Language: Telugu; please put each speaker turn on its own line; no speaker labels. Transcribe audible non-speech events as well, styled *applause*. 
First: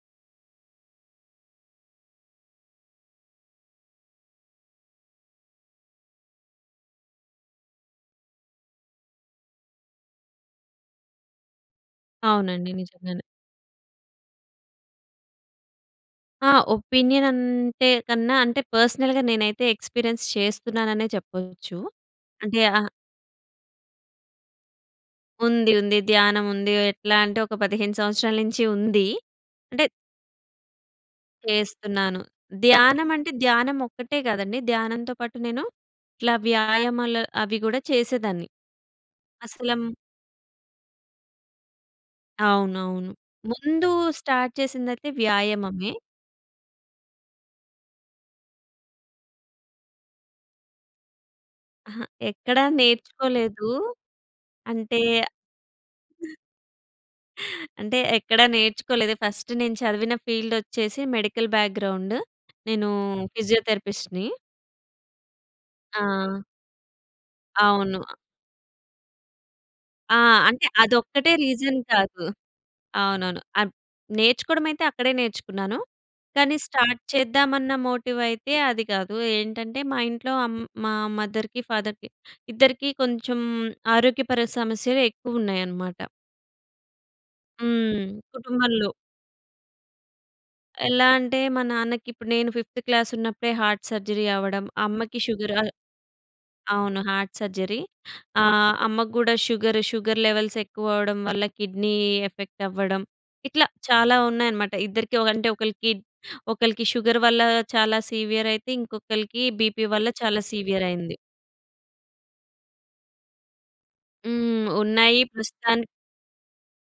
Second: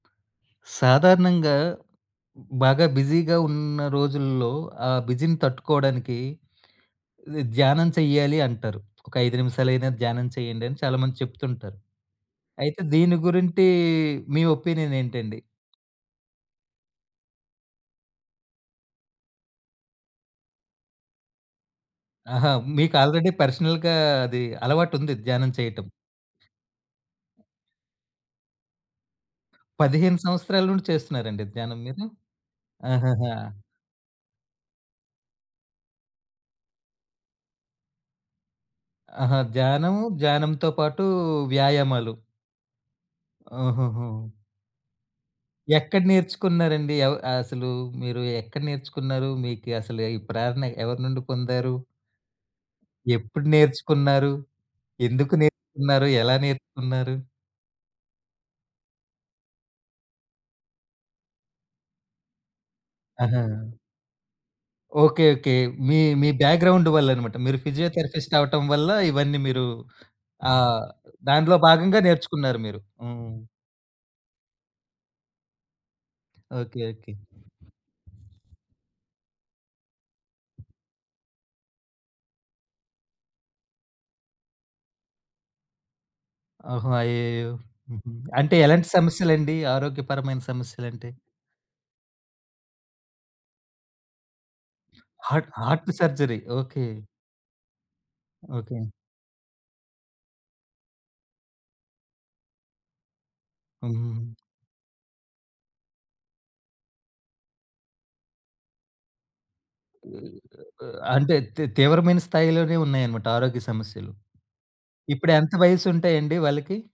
సాధారణంగా బాగా బిజీగా ఉన్న రోజుల్లో, ఆ బిజీని తట్టుకోవడానికి ద ధ్యానం చెయ్యాలి అంటారు. ఒక 5 నిమిషాలైనా ధ్యానం చేయండి అని చాలామంది చెప్తుంటారు.
అవునండి,
అయితే దీని
నిజంగానే.
గురించి మీ ఒపీనియనేంటండి?
ఆ! ఒపీనియన్ అంటే కన్నా అంటే పర్సనల్‌గా నేనైతే ఎక్స్‌పీరియెన్స్ చేస్తున్నాననే చెప్పొచ్చు.
ఆహా!
అంటే ఆ
మీకు ఆల్రెడీ పర్సనల్‌గా అది అలవాటుంది ధ్యానం
ఉంది,
చేయటం.
ఉంది ధ్యానముంది. ఎట్లా అంటే ఒక 15 సంవత్సరాల్నుంచి ఉంది. అంటే
15 సంవత్సరాల నుండి చేస్తున్నారండి ధ్యానం మీరు?
చేస్తున్నాను. ధ్యానమంటే,
ఆహాహా!
ధ్యానమొక్కటే గాదండి, ధ్యానంతో పాటు నేను ఇట్లా వ్యాయామాలు అవి గూడా చేసేదాన్ని.
ఆహా!
అసలమ్
ధ్యానము, ధ్యానంతో పాటు వ్యాయామాలు.
అవునవును. ముందు
ఆహాహా!
స్టార్ట్ చేసిందైతే వ్యాయామమే.
ఎక్కడ నేర్చుకున్నారండి? ఎవ్ అసలు మీరు ఎక్కడ నేర్చుకున్నారు, మీకు అసలు ఈ ప్రేరణ ఎవరి నుండి పొందారు?
అహా! ఎక్కడ
ఎప్పుడు
నేర్చుకోలేదు.
నేర్చుకున్నారు?
అంటే...
ఎందుకు నేర్చుకున్నారు?
*chuckles*
ఎలా నేర్చుకున్నారు?
అంటే ఎక్కడ నేర్చుకోలేదు. ఫస్ట్ నేను చదివిన ఫీల్డ్ ఒచ్చేసి మెడికల్ బ్యాక్‌గ్రౌండ్ నేను
ఆహా!
ఫిజియోథెరపిస్ట్‌ని.
ఓకే. ఓకే. మీ మీ
ఆ!
బ్యాక్‌గ్రౌండ్ వల్లన్నమాట! మీరు
అవును.
ఫిజియోథెరపిస్ట్ అవ్వటం వల్ల ఇవన్నీ మీరు
ఆ!
ఆ!
అంటే అదొక్కటే
దాంట్లో
రీజన్
భాగంగా
కాదు.
నేర్చుకున్నారు మీరు.
అవునవును,
హ్మ్.
అద్ నేర్చుకోవడమైతే అక్కడే నేర్చుకున్నాను. కానీ
ఓకే.
Start
okay.
చేద్దామన్న మోటివైతే అది గాదు. ఏంటంటే, మా ఇంట్లో అమ్ మా మదర్‌కి, ఫాదర్‌కి ఇద్దరికీ కొంచెం ఆరోగ్యపర సమస్యలెక్కువున్నాయన్నమాట.
ఓహో! అయ్యయ్యయ్యో! హుహు.
హ్మ్.
అంటే ఎలాంటి
కుటుంబంలో.
సమస్యలండి ఆరోగ్యపరమైన
ఎలా
సమస్యలంటే?
అంటే మా నాన్నకి ఇప్పుడు నేను ఫిఫ్త్ క్లాస్ ఉన్నప్పుడే హార్ట్ సర్జరీ అవ్వడం, అమ్మకి
హార్ట్
షుగర్. అ
హార్ట్ సర్జరీ. ఓకే.
అవును, హార్ట్ సర్జరీ ఆహ్,
ఓకే.
అమ్మకు గూడా షుగర్ షుగర్ లెవెల్స్ ఎక్కువ అవ్వడం వల్ల కిడ్నీ ఎఫెక్ట్ అవ్వడం, ఇట్లా చాలా
హుహుహు.
ఉన్నాయన్నమాట ఇద్దరికి. అంటే ఒ ఒకళ్ళకి ఒకళ్ళకి షుగర్ వల్ల చాలా సివియరయితే, ఇంకొకళ్ళకి బీపీ వల్ల చాలా సివియరయింది.
అంటే తీ తీవ్రమైన స్థాయిలోనే ఉన్నాయన్నమాట ఆరోగ్య సమస్యలు.
హ్మ్. ఉన్నాయి
ఇప్పుడెంత
ప్రస్తుతాని
వయసు ఉంటాయండి వాళ్ళకి?